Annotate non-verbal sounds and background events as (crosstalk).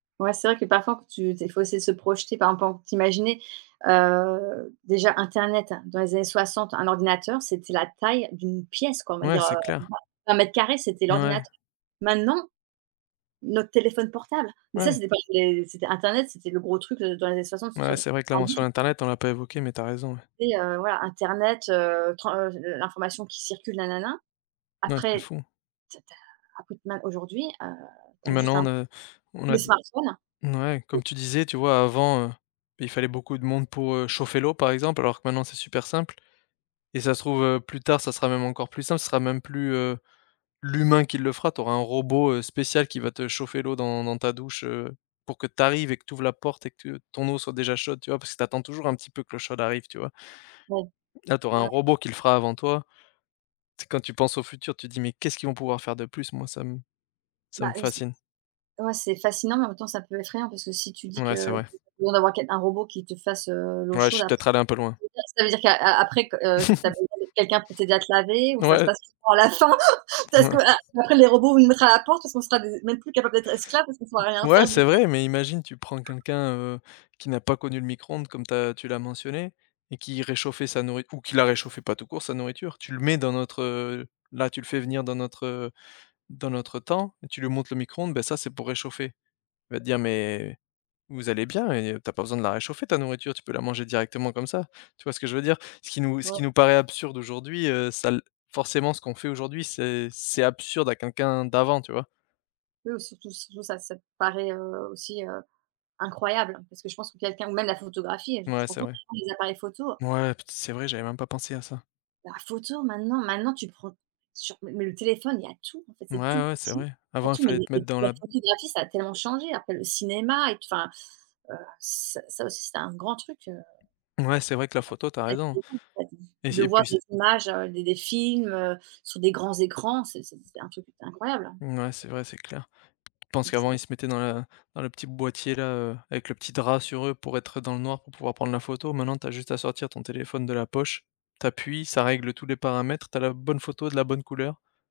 Ouais c'est vrai que parfois faut tu tu es faut essayer de se projeter, par exemple en t'imaginer, heu, déjà internet dans les années 60, un ordinateur, c'était la taille d'une pièce quoi, on va Ouais, dire, c'est heu, clair. vingt vingt mètres carrés c'était N ouais. l'ordinateur. Maintenant, notre téléphone portable, mais ça, Ouais. c'était pas des c'était internet, c'était le gros truc, heu, dans les années Ouais, c'est vrai que la soixante-soixante-dix-quatre-vingt mention dix. internet, on l'a pas évoquée, mais tu as raison ouais. Après, heu, voilà, internet, heu, tre heu, l'information qui circule, nanana. N ouais, c'est Après, fou. ta alors qu'au final aujourd'hui, heu, tu Et as juste maintenant, un on a on a les des smartphones. n ouais, comme tu disais, tu vois, avant, heu, il fallait beaucoup de monde pour, heu, chauffer l'eau par exemple, alors que maintenant, c'est super simple et ça se trouve, heu, plus tard, ça sera même encore plus simple, ce sera même plus, heu, l'humain qui le fera, tu auras un robot, heu, spécial qui va te chauffer l'eau dans dans ta douche, heu, pour que tu arrives et que tu ouvres la porte et que tu ton eau soit déjà chaude, tu vois? Parce que tu attends toujours un petit peu que l'eau chaude arrive, tu vois? Ouais. Là, tu auras un Mouais. robot qui le fera avant toi. C'est quand tu penses au futur, tu te dis: «Mais qu'est-ce qu'ils vont pouvoir faire de plus?», moi, ça me ça Bah, me heu, si fascine. ouais c'est fascinant, mais en même temps c'est un peu effrayant, parce que si tu dis Mouais c'est que vrai. (unintelligible) besoin d'avoir quel un robot qui te fasse, heu, l'eau Ouais je chaude suis ap peut-être allé un peu loin. et ça, ça veut dire qu'a a après, qu heu, tu as (chuckles) besoin de quelqu'un pour t'aider à te laver ou ça se Ouais. passe comment à la fin? (chuckles) Parce Mouais. que a après les robots nous mettraient à la porte parce qu'on sera des même plus capable d'être esclave parce qu'on pourra M rien ouais, faire du c'est tout. vrai, mais imagine, tu prends quelqu'un, heu, qui n'a pas connu le micro-ondes comme tu as tu l'as mentionné et qui réchauffait sa nourri ou qui la réchauffait pas tout court sa nourriture, tu le mets dans notre, heu là, tu le fais venir dans notre, heu, dans notre temps et tu lui montres le micro-ondes, bah ça, c'est pour réchauffer. Il va dire, mais vous allez bien et tu as pas besoin de la réchauffer ta nourriture, tu peux la manger directement comme ça. Tu vois ce que je veux dire? Ce qui nous ce qui Bah nous paraît absurde aujourd'hui, heu, ça l forcément, ce qu'on fait aujourd'hui, c'est c'est absurde à quelqu'un d'avant, tu vois? Oui ou surtout surtout ça ça te paraît, heu, aussi, heu, incroyable, parce que je pense que quelqu'un ou même la photographie, tu te Mouais, rends c'est compte vrai. (unintelligible) les appareils photo. Ouais, put c'est vrai, j'avais même pas pensé à ça. La photo maintenant, maintenant tu prends, sur m m mais le téléphone il y a tout, en fait Mouais, c'est tout ouais, c'est petit, vrai. il y a Avant, il tout, mais fallait les te mettre les dans la la b photographie ça a tellement changé après le cinéma et p enfin, heu, ça ça aussi c'est un grand truc, heu Ouais c'est vrai que la photo tu as raison, (unintelligible) et j De et voir puis s des images, heu, des des films, heu, sur des grands écrans, c'est c'était un truc qui était incroyable. Mmh, ouais, c'est vrai, c'est clair. Je pense Mmh c'est qu'avant, vrai. ils se mettaient dans la dans le petit boîtier là, heu, avec le petit drap sur eux pour être dans le noir, pour pouvoir prendre la photo. Maintenant, tu as juste à sortir ton téléphone de la poche. Tu appuies, ça règle tous les paramètres, tu as la bonne photo de la bonne couleur.